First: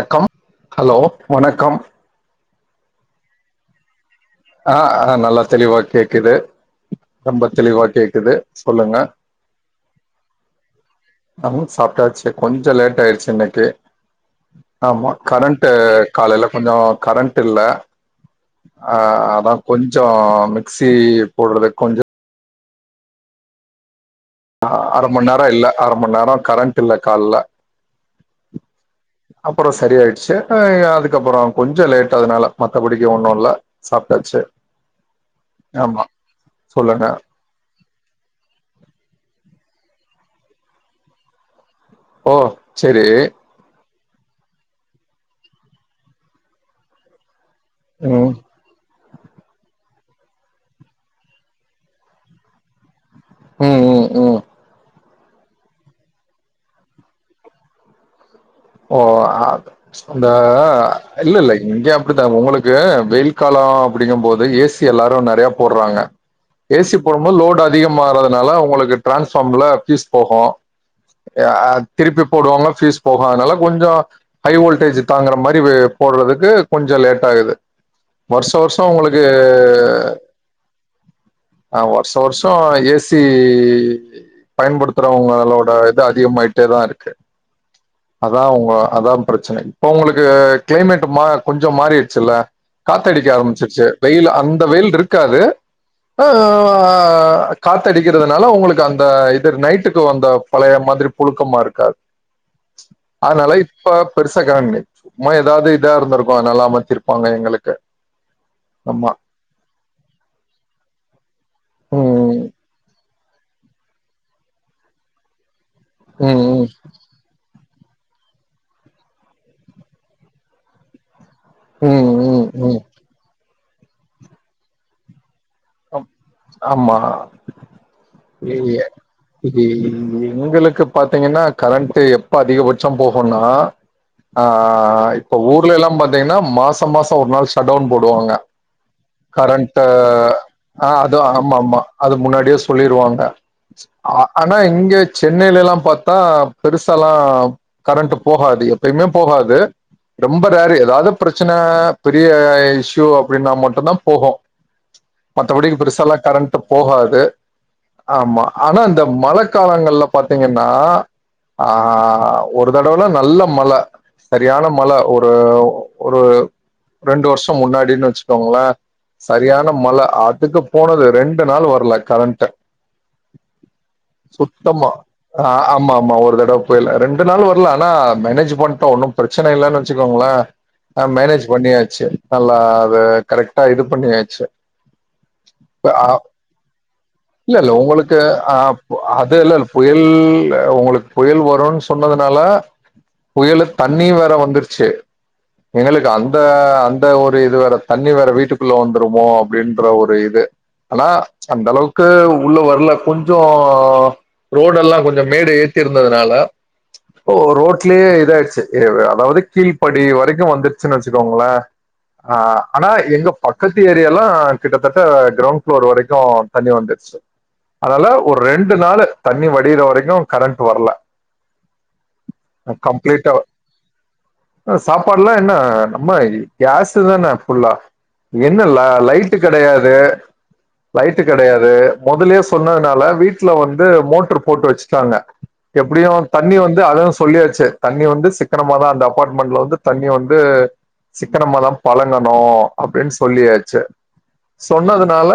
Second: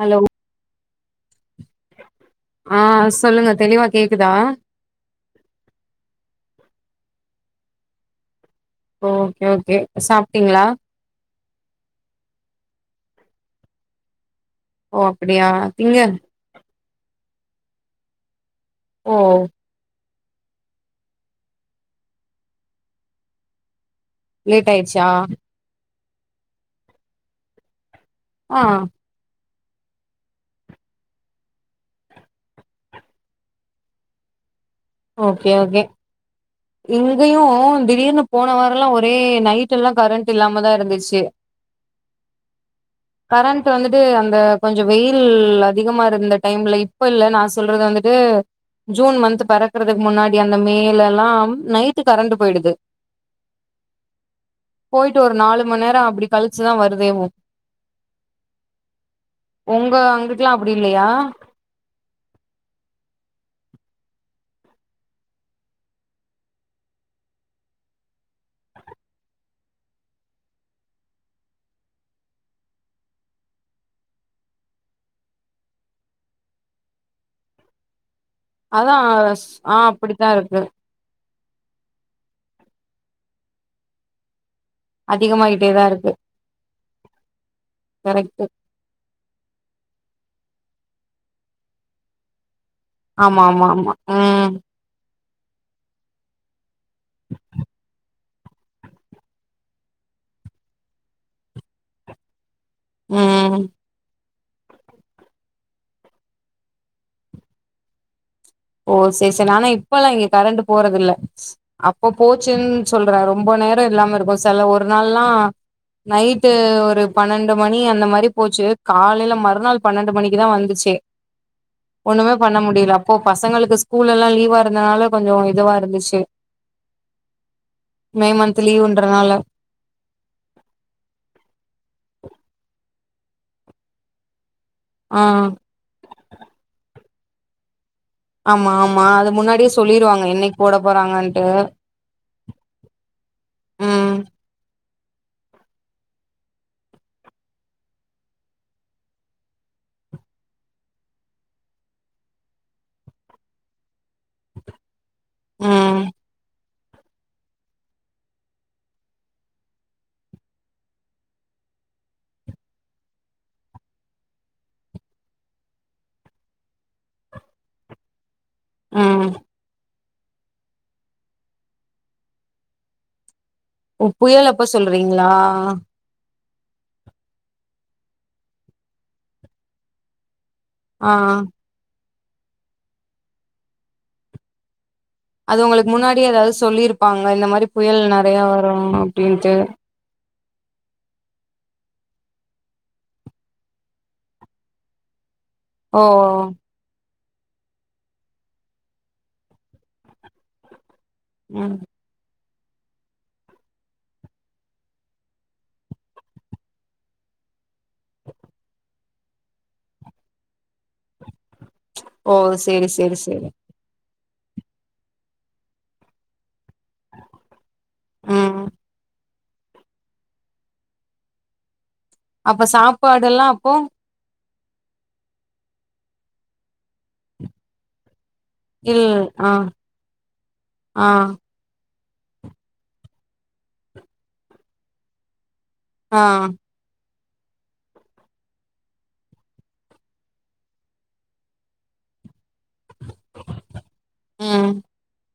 Hello hello வணக்கம் ஆ சொல்லுங்க தெளிவா கேக்குதா ஆ ஆ நல்லா தெளிவா கேக்குது ரொம்ப தெளிவா கேக்குது சொல்லுங்க ஓகே ஓகே சாப்ட்டீங்ளா அம் சாப்ட்டாச்சு கொஞ்சோ லேட்டாய்ச்சு இன்னிக்கு ஓ ஆமா அப்டியா கரண்ட்டு இங்க காலைல கொஞ்சோ கரண்ட் இல்ல ஆ ஓ அதா கொஞ்சோ மிக்சி போட்றது கொஞ்சோ ஆ லேட் அர ஆயிடுச்சா மண் நேரோ இல்ல அர மண் நேரோ கரண்ட் இல்ல கால்ல ஆ அப்பறோ சரியாயிட்ச்சு அ அதுக்கப்புறோ கொஞ்ச லேட் அதனால மத்தபடிக்க ஒண்ணு இல்ல சாப்ட்டாச்சு ஓகே ஓகே ஆமா சொல்லுங்க இங்கயும் திடீர்னு போன வாரல்லா ஒரே நைட்டெல்லா கரண்ட் இல்லாமதா இருந்துச்சு ஓ செரி கரண்ட்டு வந்துட்டு அந்த கொஞ்சோ வெயில் அதிகமா இருந்த டைம்ல இப்போ இல்ல நா சொல்றது வந்துட்டு ம் ஜூன் மந்த் பறக்கறதுக்கு முன்னாடி அந்த மேலல்லா ம் நைட்டு கரண்ட்டு போயிடுது ம் ம் ம் போயிட்டு ஒரு நாலு மண் நேரோ அப்டி கழிச்சு தா வருதேவு ஓ அ உங்க அந்த அங்குட்லா அ அப்டி இல்லையா இல்லல்லை இங்கயு அப்டித்தா உங்களுக்கு வெயில் கால அப்படிங்குபோது ஏ சி எல்லாரு நெறயா போட்றாங்க ஏ சி போடுபோ லோட் அதிகமாகுறதுனால ஒங்களுக்கு ட்ரான்ஸ்ஃபார்ம்ல ஃபீஸ் போகூ அ அ திருப்பி போடுவாங்க ஃபீஸ் போகூ அதுனால கொஞ்சோ ஹை வோல்டேஜ் தாங்குற மாரி வெ போட்றதுக்கு கொஞ்சோ லேட்டாகுது வருஷோ வருஷோ அதா ஒங்களுக்கு ஸ் ஆ அப்டித்தா இருக்கு ஆ வருஷோ வருஷோ ஏ சி பயன்படுத்துறவங்களோட அதிகமாயிட்டேதா இது இருக்கு அதிகமாயிட்டே தா இருக்கு அதா கரெக்ட் உங்க அதா ப்ரச்சன இப்ப ஒங்களுக்கு க்ளைமேட்டு மா கொஞ்சோ மாறிருச்சுல்ல காத்தடிக்க ஆமா ஆமா ஆரமிச்சிருச்சு ஆமா வெயில் ம் அந்த வெயில்ருக்காது அ அ காத்தடிக்கிறதுனால உங்களுக்கு அந்த இது நைட்டுக்கு வந்த பழைய மாதிரி புழுக்கமா இருக்கா அதனால ம் இப்ப பெருசா கரண் கடயா சும்மா எதாவ்து இதா இருந்துருக்கு அதனல்ல அமைச்சிருப்பாங்க எங்களுக்கு ஓ ஆமா செ செ நானா இப்பல்லா இங்க கரண்ட்டு போறது இல்ல அப்ப ம் போச்சுன் சொல் ர ரொம்ப நேரோ இல்லாம இருக்கூ செல ஒரு நாள்லா நைட்டு ம் ஒரு பனண்டு மணி அந்த மாரி போச்சு காலைல மறுநாள் பனண்டு மணிக்கு தா வந்துச்சே ம் ம் ஒண்ணுமே ம் பண்ண ம் முடியல அப்போ பசங்களுக்கு ஸ்கூல்லெல்லா லீவா இருந்தனால கொஞ்சோ இதுவா இரு ஆம். ந்துச்சு ஆமா மே மந்த்து லீவுன்றனால இ இ எங்களுக்கு பாத்தீங்கன்னா கரண்ட்டு எப்ப அதிகபட்சோ போகுன்னா ஆ ஆ இப்ப ஊர்ல எல்லா பாத்தீங்கன்னா மாச மாச ஒரு நாள் ஷட்டவுன் போடுவாங்க ஆமா ஆமா அது முன்னாடியே கரண்ட்டு சொல்லிருவாங்க என்னைக்கு போட ஆ அது போறாங்கன்ட்டு ஆமா ஆமா அது முன்னாடியே சொல்லிருவாங்க ம் ஆ ஆனா இங்க சென்னையிலெல்லா பாத்தா பெருசாலா கரண்ட்டு போகாது எப்பயுமே போகாது ரொம்ப ரேரு எதாவ்து ப்ரச்சனை பெரிய இஷ்யூ அப்டின்னா மட்டுந்தா போகூ மத்தபடி ம் பெருசாலா கரண்ட்டு போகாது ஆமா ஆனா இந்த மழ காலங்கள்ல பாத்தீங்கன்னா ஆ ஒரு தடவலா நல்ல மழ செரியான மழ ஒரு ஒரு ரெண்டு வருஷோ முன்னாடினு வச்சு கோங்கள ம் சரியான மழ அதுக்கு போனது ரெண்டு நாள் வர்ல கரண்ட்டு ஓ புயல் அப்ப சுத்தமா சொல்றீங்களா ர ஆமா ஆமா ஒரு தடவ போய்ல ரெண்டு நாள் வர்ல ஆனா மேனேஜ் பண்ட்டோ ஒன்னு ப்ரச்சன இல்லன் வச்சுக்கோங்கள ஆ மேனேஜ் பண்ணியாச்சு நல்லா அது கரெக்டா இது பண்ணியாச்சு அது உங்களுக்கு த ஆப் முன்னாடியே ஏதாவது சொல்லியிருப்பாங்க இந்த இல்ல மாரி இல்ல புயல் உங்களுக்கு நெறைய வரு அப் அது அப்டின்ட்டு இல்ல புய ல்ல உங்களுக்கு புயல் வருன்னு சொன்னதுனால புயலு தண்ணியு வேற வந்துருச்சு ஓ எங்களுக்கு அந்த அந்த ஒரு இது வேற தண்ணி வேற வீட்டுக்குள்ள வந்துருமோ அப்டின் ற ஒரு இது ஆனா அந்த ம் அளவு க்கு உள்ள வர்ல கொஞ்சோ ரோடெல்லா கொஞ்ச மேடு ஏத்திருந்ததுனால ஓ ரோட்லேயே இதாயிருச்சு இரி அதாவ்து கீழ்படி வரைக்கூ வந்துருச்சுன் வச்சுக்கோங்கள ஓ ஆ சேரி ஆனா சேரி எங்க சேரி பக்கத் து ஏரியாலா கிட்டத்தட்ட க்ரவுண் ஃப்ளோர் வரைக்கூ தண்ணி வந்துருச்சு அதனால ஒரு ம் ரெண்டு நாளு தண்ணி வடியுற வரைக்கூ கரண்ட்டு வர்ல அப்ப அ கம்ப்ளீட்டா சாப்பாடெல்லா அப்போ அ சாப்பாடுலா என்ன நம்ம இ கேஸ்ஸூ தான ஃபுல்லா என்ன ல இல் லைட்டு ஆ கெடையாது ஆ லைட்டு கெடையா து மொதலே சொன்னதுனால வீட்டுல வந்து மோட்ரு போட்டு வச்சுட்டாங்க ஆ எப்டியும் தண்ணி வந் அது அளவு சொல்லியாச்சு தண்ணி வந்து சிக்கனமா தான் அந்த அபார்ட்மெண்ட்ல வந்து தண்ணி வந்து சிக்கனமாதா பழகணு அப்டின் சொல்லியாச்சு ம் சொன்னதுனால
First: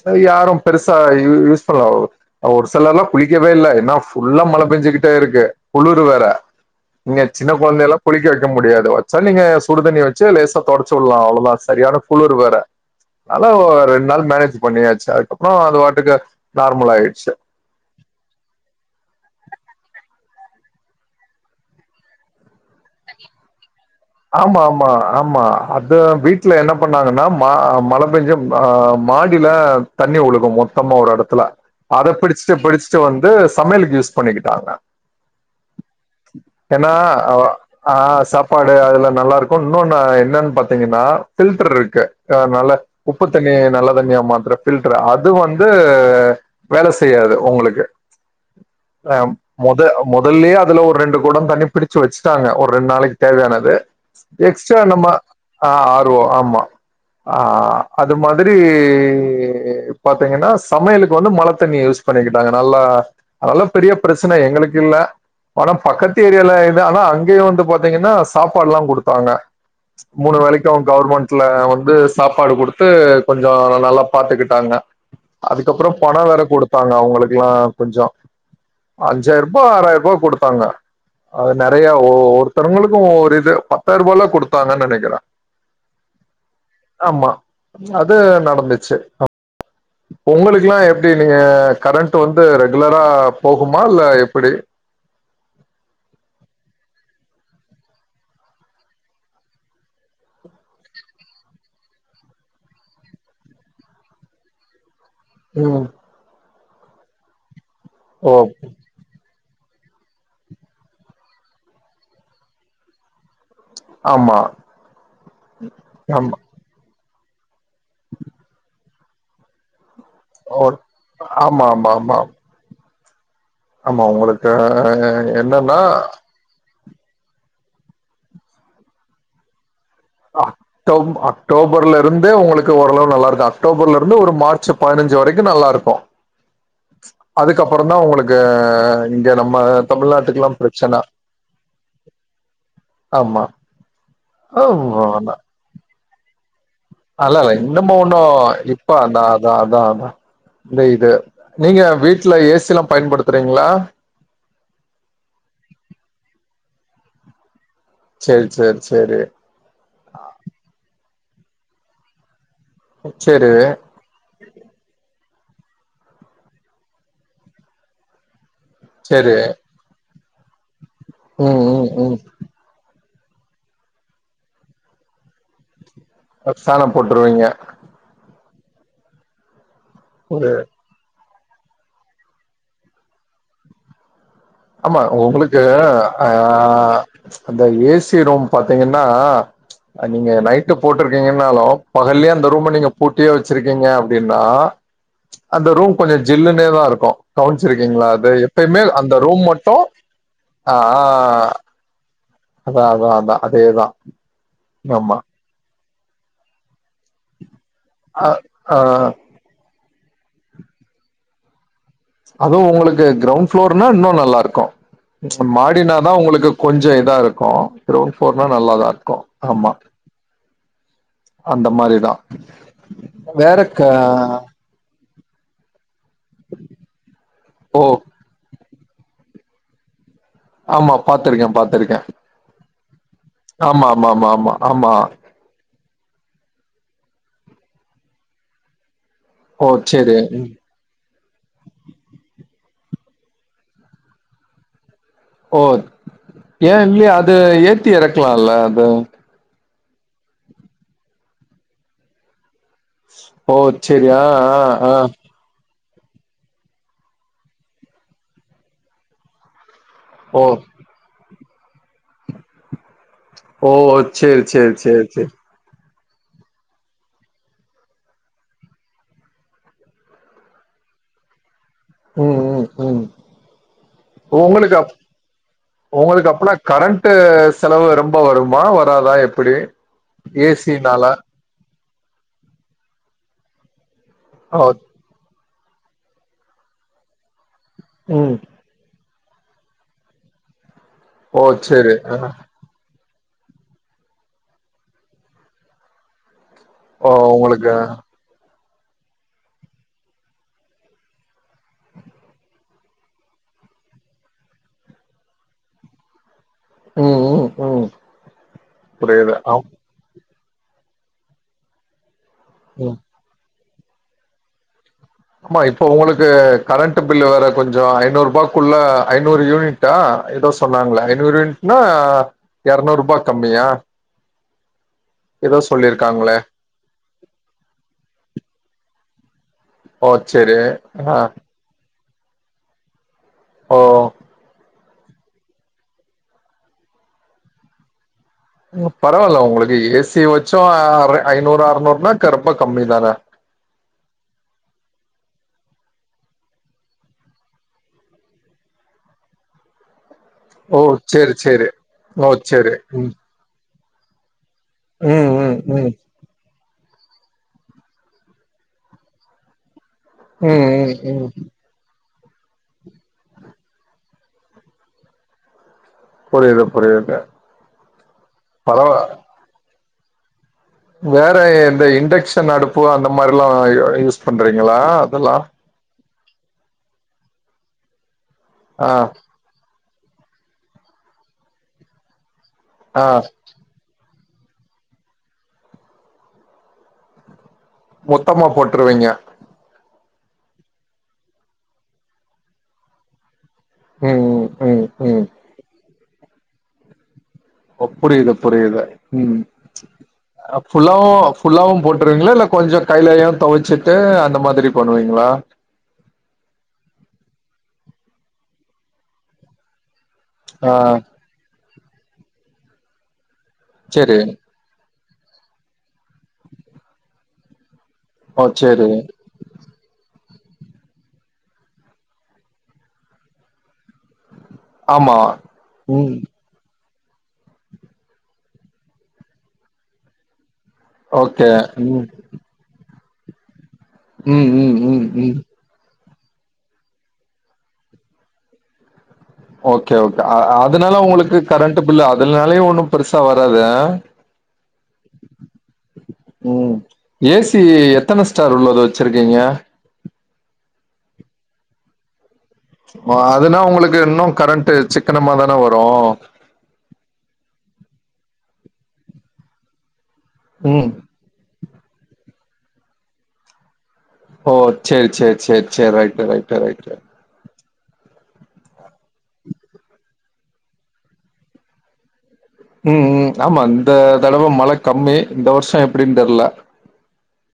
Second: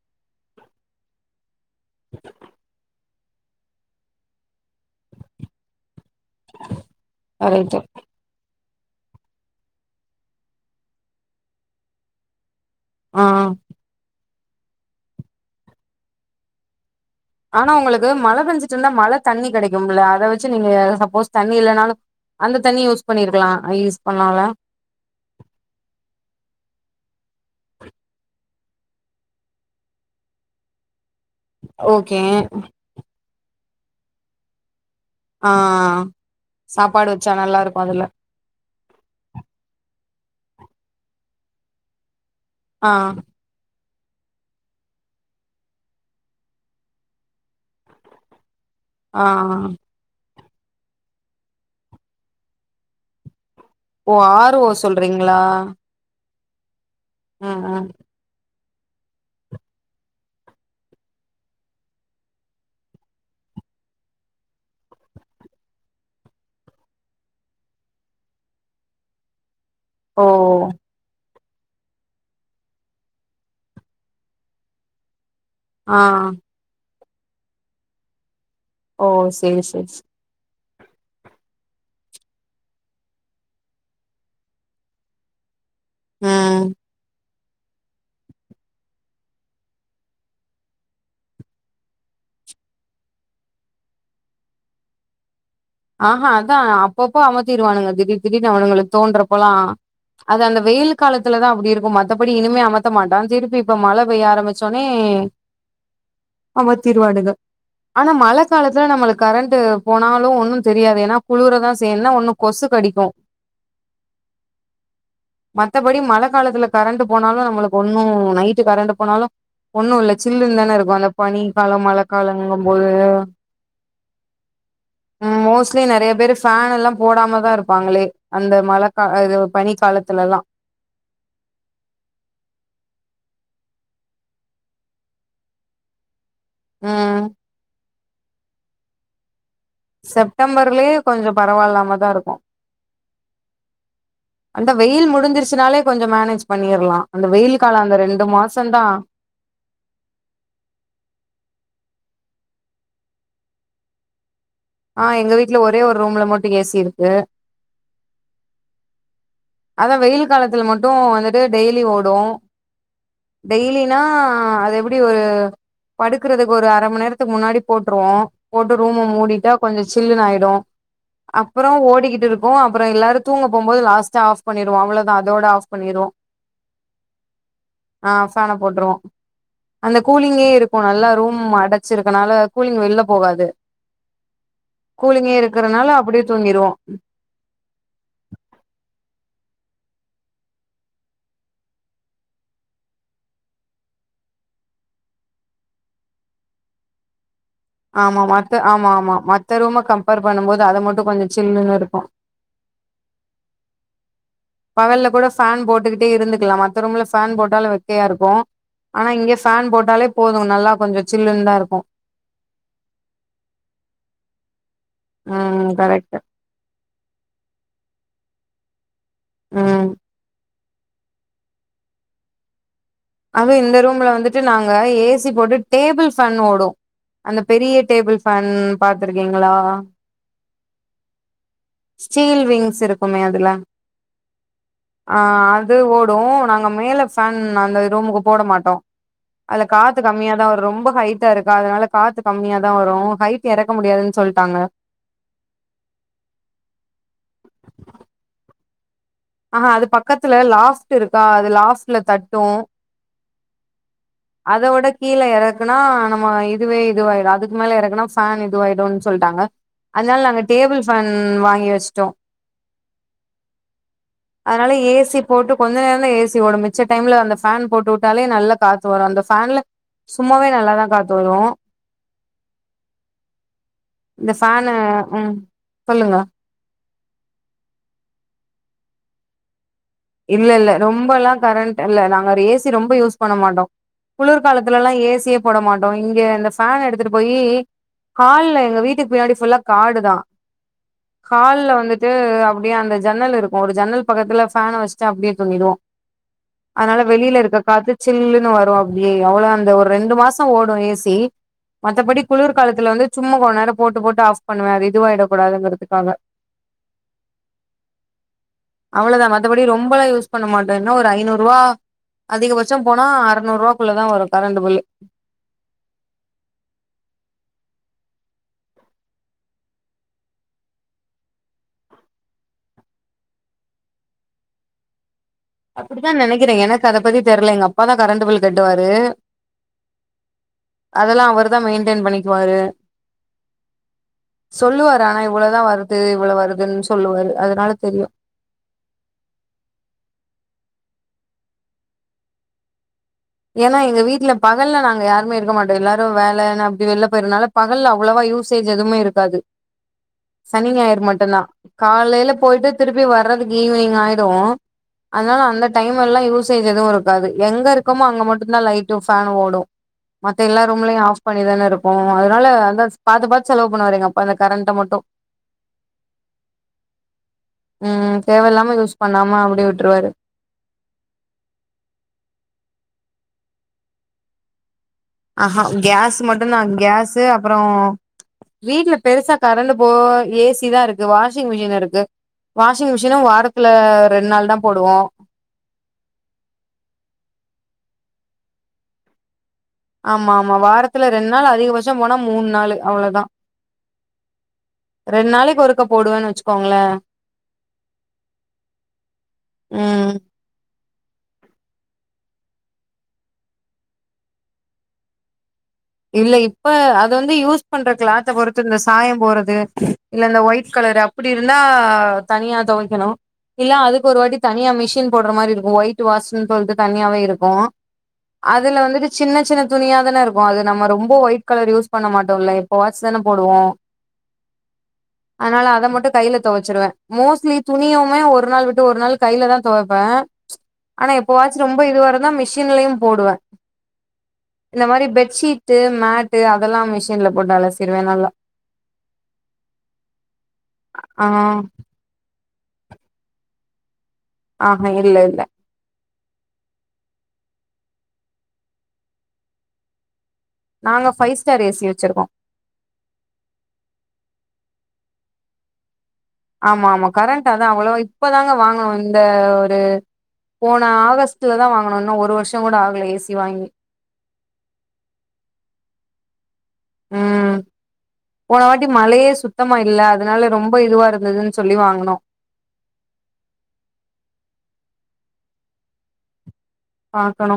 சரி யாரு பெருசா இ யூஸ் [unintelligible] ஒரு சிலர்ல்லா குளிக்கவே இல்ல ஏன்னா ஃபுல்லா மழ பெஞ்சுகிட்டே இருக்கு குளுரு வேற ங்க சின்ன கரெக்ட்டு குழந்தைள்ளா குளிக்க வெக்க முடியாது வச்சா நீங்க சுடுதண்ணி வெச்சு லேசா தொடச்சு உட்லா அவ்ளோதா சரியான குளுரு வேற ஆ அதனால ரெண்டு நாள் மேனேஜ் பண்ணியாச்சு அதுக்கப்பறம் அது வாட்டுக்கு நார்மல் ஆயிடுச்சு ஆனா உங்குளுக்கு மழ பெஞ்சுட்டு இருந்தா மழ தண்ணி கெடைக்கும்ல அத வெச்சு நீங்க சப்போஸ் தண்ணி இல்லனாலு அந்த தண்ணி யூஸ் பண்ணிருக்கலா யூஸ் பண்ணலால ஆமா ஆம் மா ஆம்மா அத வீட்ல என்ன பண்ணாங்கன்னா மா மழ பெஞ்சு ஆ மாடில தண்ணி ஒழுகு மொத்தமா ஒரு எடத் துல அத ஓகே பிடிச்சுட்டு பிடிச்சுட்டு வந்து சமயலுக்கு யூஸ் பண்ணிக்கிட்டாங்க ஆ என்னா சாப்பாடு வச்சா நல்லா இருக்கு ஆ அதுல சப் [unintelligible] அதுல நல்லா இருக்கு இன்னொன்னு என்னன் பாத்தீங்கன்னா ஃபில்டர் இருக்கு நல்லா ஆ உப்புத் தண்ணிய நல்ல தண்ணியா மாத்துர ஃபில்டர் அது வந்து வேல செய்யாது உங்குளுக்கு ஆ மொத மொதல்யே அதுல ஒரு ரெண்டு கொடம் தண்ணி பிடிச்சு வெச்சுட்டாங்க ஒரு ரெண்டு நாளைக்கு தேவையான து ஓ ஆர் ஓ எக்ஸ்ட்ரா நம்ம சொல்றீங்களா ஆ ஆர்ஓ ஆமா ம் ம் அ து மாதிரி ஏ பாத்தீங்கன்னா சமையலுக்கு வந்து மழத்தண்ணி யூஸ் பண்ணிக்கிட்டாங்க நல்லா அதலா பெரிய பிரச்சன எங்களுக்கு இல்ல ஆனா பக்கத்து ஏரியால இது ஆனா அங்கயு வந்து பாத்தீங்கன்னா சாப்பாட்ல்லா குடுத்தாங்க ஓ மூணு வேலைக்கு கவர்மெண்ட்ல வந்து சாப்பாடு குடுத்து கொஞ்சம் நல்லா பாத்துக்கிட்டாங்க ஆ அதுக்கப்பறம் பணம் வேற குடுத்தாங்க அவங்களுக்குல்லா கொஞ்சொ ஓ அஞ்சாயிர் சேரி ரூபா சேரி சே ஆறாயிர் ரூபா குடுத்தாங்க அது நெறைய ஒருத்தருங்களுக்கு ஒருத்தருங்களுக்கும் ஒ இது பத்தாயிர ரூபால குடுத்தாங்கனு நெனைக்கிற ம் ஆமா ம் அது நடந்துச்சு உங்குளுக்கெல்லா எப்டி நீங்க கரெண்ட் வந்து ரெகுலரா போகுமா இல்ல எப்பிடி ஆஹா அதா அப்பப்போ அமத்திருவானுங்க திடீர் திடீர்னு அவனுங்களுக்கு தோன்றப்பலா அது அந்த வெயில் காலத்துலதா அப்டி இருக்கு மத்தபடி இனிமே அமத்த மாட்டா திருப்பி இப்ப மழ பெய்ய ஆரம்பிச்ச உனே ம் அமத்திருவானுங்க ஆனா ஓ மழ காலத்துல நம்மளுக்கு கரண்ட்டு போனாலும் ஒன்னும் தெரியாது ஏனா குளுர தா செய்யு என்னா ஒன்னு கொசு கடிக்கும் ஆமா மத்தபடி மழ ஆமா காலத்துல கரண்ட்டு போனாலு நம்மளுக்கு ஒண்ணும் நைட்டு கரண்ட்டு போனாலு ஒண்ணு இல்ல சில்லுன்னு ஓ தானே இருக்கும் அந்த பனி ஆமா காலம் ஆமா மழ ஆமா காலங்கும் போது ஆமா உங்குளுக்கு உம் மோஸ்ட்லி நெறைய பேரு ஃபேன் எல்லாம் போடாம தா இருப்பாங்களே அந்த மழ கால இது பனி காலத் அ அக்டோ அக்டோபர்ல இருந்து உங்களுக்கு ஓரளவு நல்லா இருக்கு அக்டோபர்ல இருந்து ஒரு மார்ச் பதினஞ்சு வரைக்கும் நல்லா இருக்கும் ம் அதுக்கப்புற தா உங்களுக்கு இங்க நம்ம தமிழ்நாட்டுக்குல்லா செப்டம்பர்லயே பிரச்சன கொஞ்சோ பரவாயில்லாம தா இருக்கு ஆமா ஔ அந்த வெயில் முடிஞ்சிருச்னாலே கொஞ்சோ மேனேஜ் பண்ணிர்லா அந்த அதுலா இல்ல வெயில் காலோ இன்னுமு அந்த ஒன்னு ரெண்டு மாசந்தா இப்ப அதா அதா அதா இந்த இது நீங்க வீட்ல ஏசில்லா பயன்படுத்றீங்ளா ஆ எங்க வீட்ல ஒரே ஒரு ரூம்ல மட்டும் ஏசி இருக்கு சேரி சேரி சேரி அதா வெயில் காலத்துல மட்டும் வந்துட்டு டெய்லியு ஓடூ சேரி டெய்லி ன்னா அது எப்டி ஒரு படுக்கறதுக்கு ஒரு அரமன்னேரத்துக்கு முன்னாடி போட்ருவோம் போட்டு ரூம சேரி மூடிட்டா கொஞ்சோ சில்லுனு ஆயிடும் ம் அப்றோ ம் ம் ஓடிக்கிட்டு இரு க்கும் அப்றோம் எல்லாரும் தூங்க போம் போது லாஸ்டா ஆஃப் பண்ணிருவோ அவ்ளோதா அதோட ஆஃப் பண்ணிருவோ ஃபேன போட்ருவீங்க ஆ ஃபேன போட்வோம் அந்த ஒரு கூலிங்கே இருக்கும் நல்லா ரூம் ம் அடச்சிருக்கனால கூலிங் வெளில போகாது ஆமா கூலிங்கே உங்களுக்கு இருக்கறனால அப்டியே ஆ தூங்கிருவோ அந்த ஏசி ரூம் பாத்தீங்கன்னா நீங்க நைட்டு போட்டுருக்கீங்கனாலும் பகல்லயே அந்த ரூம நீங்க பூட்டியே வச்சிருக்கீங்க அப்டின்னா அந்த ரூம் கொஞ்சம் ஜில்லுனே தா இருக்கும் கவனிச்சுருக்கீங்களா ஆமா அது மத்த எப்பயுமே ஆமா அந்த ஆமா மத்த ரூம் அ கம்பேர் பண்ணும் போது ஆ அது மட்டும் கொஞ்சோ சில்லுனு இருக்கும் அதா அதா அதா அதேதா பகல்ல ஆமா கூட ஃபேன் போட்டுக்கிட்டே இருந்துகலா மத்த ரூம்ல ஃபேன் போட்டாலு வெக்கையா அ இருக்கு ஆ ஆனா இங்க ஃபேன் போட்டாலே போது நல்லா கொஞ்சோ சில்லுன்தா இருக்கு அதுவு உங்களுக்கு கிரௌண்ட் ஃபளோர்னா இன்னு நல்லாருக்கு ம் மாடினாதா கரெக்ட் உங்களுக்கு கொஞ்சோ இதாருக்கு கிரவுண்ட் ஃப்ளோர்னா நல்லாதார்க்கு ஆமா ம் அந்த மாரிதா வேறக்க இங்க ஏசி போட்டு டேபிள் ஃபேன் ஓடு அந்த பெரிய ஓ டேபிள் ஃபேன் பாத்துர்கீங்களா ஆமா பாத்துருக்கே பாத்துருக் ஸ்டீல் விங்ஸ் இருக்குமே அதுல ஆமா, ஆமா, ஆமா, ஆமா. ஆ து ஓடு நாங்க மேல ஃபேன் அந்த ரூமுக்கு போட மாட்டோ அதுல ஓ! காத்து சரி. கம்மியாதா ம். வரு ரொம்ப ஹைட்டா இருக்கா அதுனால காத்து கம்மியாதா வரு ஹைட் எறக்க முடியாதுன் சொல்டாங்க ஓ ஏ இல்லியே அது ஏத்தி எறக்கலால்ல அது ஆ அது பக்கத்துல லாஸ்ட்ல இருக்கா அது லாஸ்ட்ல தட்டு ஓ செரி ஆ ஆ ஆ னா நம்ம இதுவே இதுவாயிடு அதுக்மேல எறக்குனா ஃபேன் இதுவாயிடும்னு சொல்டாங்க அதுனால நாங்க ஓ! டேபிள் ஃபேன் வாங்கி வஷ்டோ ஓ சேர் சேர் சேர் சேர் போட்டு கொஞ்ச நேரந்தா ஏசி ஓடும் மிச்ச டைம்ல அந்த ஃபேன் போட்டுட்டாலே நல்ல காத் த்து வரு அந்த ஃபேன்ல சும்மாவே நல்லாதா காத்து வரு உம்ம் உம் இந்த ஃபேனு உங்களுக்கு அப் ம் சொல்லுங்க உங்களுக்கு அப்பனா கரண்ட்டு செலவு ரொம்ப வருமா வராதா எப்டி இல்லல்ல ரொம்பல்லா கரெண்ட் இல்ல நாங்க ஏசி ரொம்ப யூஸ் பண்ண மாட்டோ ஓ! குளிர்காலத்துலலா ஏசியே போட மாட்டோ இங்க இந்த ஃபேன் எடுத்துட்டு போயி ம். ஹால்ல எங்க வீட்டுக்கு பின்னாடி ஃபுல்லா காடு தா ஓ! ஹால்ல சரி. வந்துட்டு ஆ. அப் ப்டியே அந்த ஜன்னல் இருக்கு ஒரு ஜன்னல் பக்கத்துல ஃபேன வஷ்ட்டு அப்டியே தூங்கிர்வோ அதுனால ஓ! வெளியில இருக்க உங்களுக்கு காத்து சி சில்லுன்னு வரு அப்டியே அவ்ளோ அந்த ஒரு ரெண்டு மாசோ ஓடு ஏ சி மத்தபடி குளுர்கலத்துல வந்து சும்மா கொன் நேர போட்டு போட்டு ஆஃப் பண்ணுவே அது இதுவாயிடக்கூடாதுங்கிறதுக்காக ம் ம் ம் புரியுது ஆம் ரொம்பளா யூஸ் பண்ண மாட்டோ என்னா ஒரு ஐநூறுவா அதிகபட்சோ ம். போனா அறநூருவாக்குள்ளதா வரு கரெண்டு பில்லு ஆமா இப்ப உங்களுக்கு கரண்ட் பில்லு வேற கொஞ்சோ ஐநூருபாக்குள்ள ஐநூறு யூனிட் டா ஏதோ சொன்னாங்கள ஐநூறு யூனிட்னா எரநூரூபா கம்மியா ஏதோ அப்படித்தா சொல்லியிருக்காங்களே நெனைக்கிறே எனக்கத பத்தி தெர்ல எங்க அப்பாதா கரண்ட்டு பில் கட்டுவாரு ஓ செரி ஆ தா மெயின்டென் பண்ணிக்குவாரு ஓ சொல்லுவாரு ஆனா இவ்ளதா வருது இவ்ள வருதுன் சொல்லுவாரு அதனால தெரியு ம் பரவால்ல உங்களுக்கு ஏ சி வச்சு அற ஐநூறு அறநூறுன்னா கரப்ப கம்மி தான ஏன்னா எங்க வீட்டுல பகல்ல நாங்க யாருமே இருக்க மாட்டோ எல்லாரு வேலனு அப்டி வெள்ல போய்ர்னால பகல்ல அவ்ளவா யூசேஜ் எதுமே இருக்காது சனி ஓ ஞாயிற் சரி மட்டுந்தா சரி ஓ காலைல போய்ட்டு சரி திருப்பி ம் வர்றது ஈவினிங் ஆய்டு ம் அதனால ம் அந்த ம் டைம் எல்லா யூசேஜ் எதுவுருக்காது எங்கருக் கமோ அங்க மட்டுந்தா லைட்டு ஃபேன்னு ஓடு மத்த எல்லா ம் ரூம்லையு ஆஃப் ம் ம் பண்ணிதானருக் கு அதனால வந்தா பாத்துபாத் செலவு பண்ணுவாரு எங்க அப்பா இந்த கரண்ட மட்டு புரியுது புரியுது ம் தேவ இல்லாம பரவா யூஸ் பண்ணாம அப்டி விட்ருவாரு வேற இந்த இண்டக்ஷன் அடுப்பு அந்த மாரிலா யூஸ் பண்றீங்களா அதெல்லாம் ஆஹா கேஸ் மட்டுந்தா கேஸ்சு அப்பறோ ஆ வீட்டுல பெருசா கரெண்ட்டு போ ஏ சி தா இருக்கு வாஷிங் மிஷின் இருக்கு வாஷிங் ஆ மிஷினு வாரத் ல ரெண் நாள் தா போடுவோ மொத்தமா போட்ருவீங்க ஆமா ஆமா வாரத்துல ரெண் நாள் அதிகபட்சம் போனா மூன் நாளு அவ்ளதா ம், ம், ம். ரெண் நாளைக் ஒருக்க போடுவேன் வெச்சுக்கோங்ளே ஒ புரியுது புரியுது ம் ம் அ ஃபுல்லாவு ஃபுல்லாவு போட்ருவீங்களா இல்ல கொஞ்சோ கையிலயு தொவச்சிட்டு அந்த மாதிரி பண்ணுவீங்களா இல்ல இப்ப அது வந்து யூஸ் பண்ற கிளாத்த பொறுத்து இந்த சாயம் போறது இல்ல இந்த ஒயிட் ஆ கலர் அப்படி இருந்தா தனியா தொவைக்கணு இல்ல அதுக்கு ஒரு சரி. வாட்டி தனியா மிஷின் போற்ற மாறி இருக்கு ஒயிட் வாஷ்ன் சொல்ட்டு தனியாவே இருக்கு ஓ அதுல சரி. வந்துட்டு சின்ன சின்ன துணியா தான இருக்கு அது நம்ம ரொம்ப ஒயிட் கலர் யூஸ் பண்ண மாட்டோல்ல எப்பவாச்சு தான போடுவோ ஆமா. அதனால அத மட்டு ம். கைல தொவச்சிருவே மோஸ்ட்லி துணியுமே ஒரு நாள் விட்டு ஒரு நாள் கைல தா தொவப்பே ஆனா எப்ப ஓகே. வாச்சு ரொம்ப ம். இதுவா இருந்தா மிஷின்லியு போடுவே ம், ம், இந்த மாரி ம், ம். பெட்ஷீட் டு மேட்டு அதல்லா மிஷின்ல போட் அலசிறுவே நல்லா ஓகே ஓகே அதனால உங்களுக்கு ஆ கரண்ட் பில்லு அதுனாலயே ஒண்ணு பெருசா வராது அ ஆஹ ஏது இல்ல இல்ல ம் ஏ சி எத்தன ஸ்டார் உள்ளது வச்சிருக்கீங்க நாங்க ஃபைவ்ஸ்டார் ஏ சி வெச்சுருக்கோ அ அதுனா உங்களுக்கு இன்னு கரண்ட்டு சிக்கனமாதான வரு ஆமா ஆமா கரண்ட் அதா அவ்ளவா இப்பதாங்க வாங்னோ இந்த ஒரு போன ம். ஆகஸ்ட்ல தா வாங்குனோ இன்னு ஒரு வருஷோ கூட ஆகல ஏசி வாங்கி ஓ சேர் சேர் சேர் சேரி ரைட்டு ரைட்டு ரைட்டு உம் போனவாட்டி மழயே சுத்தமா இல்ல அதனால ரொம்ப இதுவா இருந்ததுன் சொல்லி வாங்குனோ ம்ம் ஆமா இந்த தடவ மழ கம்மி இந்த வருஷோ எப்டின் தெர்ல பாக்கணு